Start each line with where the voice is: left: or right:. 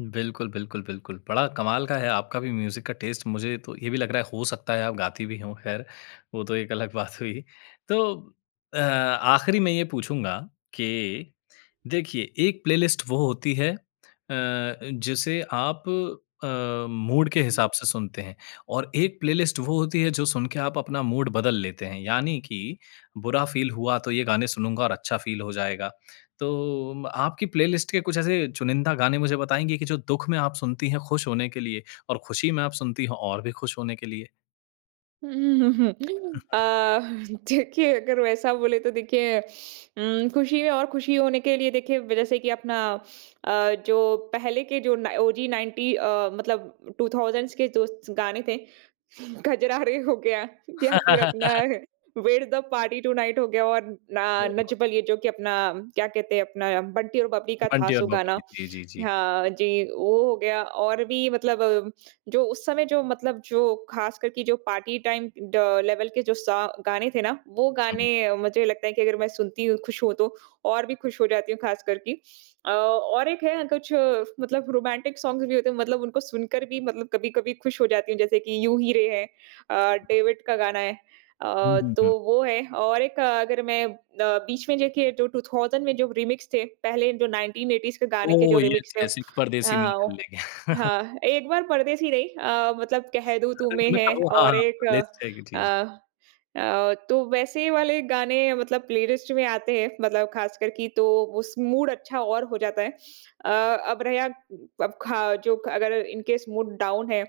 left: बिल्कुल, बिल्कुल, बिल्कुल। बड़ा कमाल का है आपका भी म्यूज़िक का टेस्ट मुझे तो ये भी लग रहा है हो सकता है आप गाती भी हों खैर, वो तो एक अलग बात हुई। तो अ, आख़िरी में ये पूछूँगा कि देखिए एक प्लेलिस्ट वो होती है अ, जिसे आप अ, मूड के हिसाब से सुनते हैं और एक प्लेलिस्ट वो होती है जो सुन के आप अपना मूड बदल लेते हैं, यानी कि बुरा फील हुआ तो ये गाने सुनूँगा और अच्छा फील हो जाएगा। तो म आपकी प्लेलिस्ट के कुछ ऐसे चुनिंदा गाने मुझे बताएँगे कि जो दुःख में आप सुनती हैं, खुश होने के लिए और खुशी में आप सुनती हो और भी खुश होने के लिए?
right: उम, हुँ, हुँ, हुँ। अ, देखिए अगर वैसा बोले तो देखिए उम, खुश ही हैं और खुशी होने के लिए देखिए जैसे कि अपना अ, जो पहले के जो ना ओजी 90 अ, मतलब 2000 के जो गाने थे कजरारे हो गया या फिर अपना where the party tonight हो गया और ना नच
left: [unintelligible]
right: बलिये जो कि अपना क्या कहते हैं अपना बंटी और बबली का था
left: बंटी और
right: सो गाना।
left: बबली जी, जी, जी।
right: हाँ जी, वो हो गया और भी मतलब जो उस समय जो मतलब जो ख़ास करके जो पार्टी टाइम ड लेवल के जो स गाने थे ना, वो
left: हुँ।
right: गाने मुझे लगता है कि अगर मैं सुनती हूँ खुश हूँ तो और भी खुश हो जाती हूँ ख़ास करके। अ, और एक है कुछ मतलब रोमांटिक सॉन्ग भी होते हैं, मतलब उनको सुनकर भी मतलब कभी-कभी खुश हो जाती हूँ, जैसे कि यूँ ही रे है अ, डेविड का गाना है अ,
left: हुँ, हुँ,
right: तो
left: हुँ।
right: वो है और एक अगर मैं अ, बीच में देखिए जो 2000 में जो रीमिक्स थे, पहले जो 1980s के गाने के जो
left: ओह,
right: रीमिक्स
left: यस,
right: थे
left: यस एक परदेसी मेरा
right: आओं
left: दिल ले गया।
right: हाँ, एक बार परदेसी नहीं अ, मतलब कह दूँ
left: मतलब
right: तुम्हें है
left: [unintelligible] ओह, हाँ,
right: और
left: हाँ।
right: एक
left: [unintelligible]
right: अ अ, तो वैसे वाले गाने मतलब प्लेलिस्ट में आते हैं मतलब ख़ासकर की तो उस मूड अच्छा और हो जाता है। अ, अब रहयाक अब खाओ जो ख अगर इन केस मूड डाउन है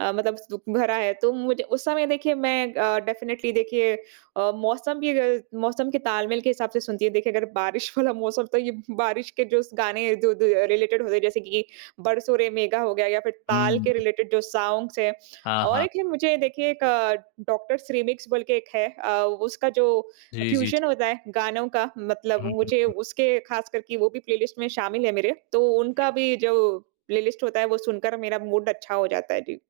right: अ, मतलब दुःख भरा है तो मुझे उस समय देखिए मैं अ, डेफिनिटली देखिए अ, मौसम भी अग मौसम के ताल-मेल के हिसाब से सुनती हूँ। देखिए अगर बारिश वाला मौसम तो ये बारिश के जोस गाने जो दो रिलेटेड होते हैं जैसे कि बरसो रे मेघा हो गया या फिर ताल के
left: हुँ।
right: रिलेटेड जो सॉन्ग्स हैं।
left: हाँ,
right: और
left: हाँ।
right: एक है मुझे देखिए एक डॉक्टर्स रीमिक्स बोल के एक है अ, उसका जो अ,
left: जी, जी,
right: फ्यूजन
left: जी।
right: होता है गानों का मतलब
left: हुँ, हुँ,
right: मुझे
left: हुँ।
right: उसके ख़ास करके वो भी प्लेलिस्ट में शामिल है मेरे, तो
left: जी।
right: उनका भी जो प्लेलिस्ट होता है, वो सुनकर मेरा मूड अच्छा हो जाता है। जी।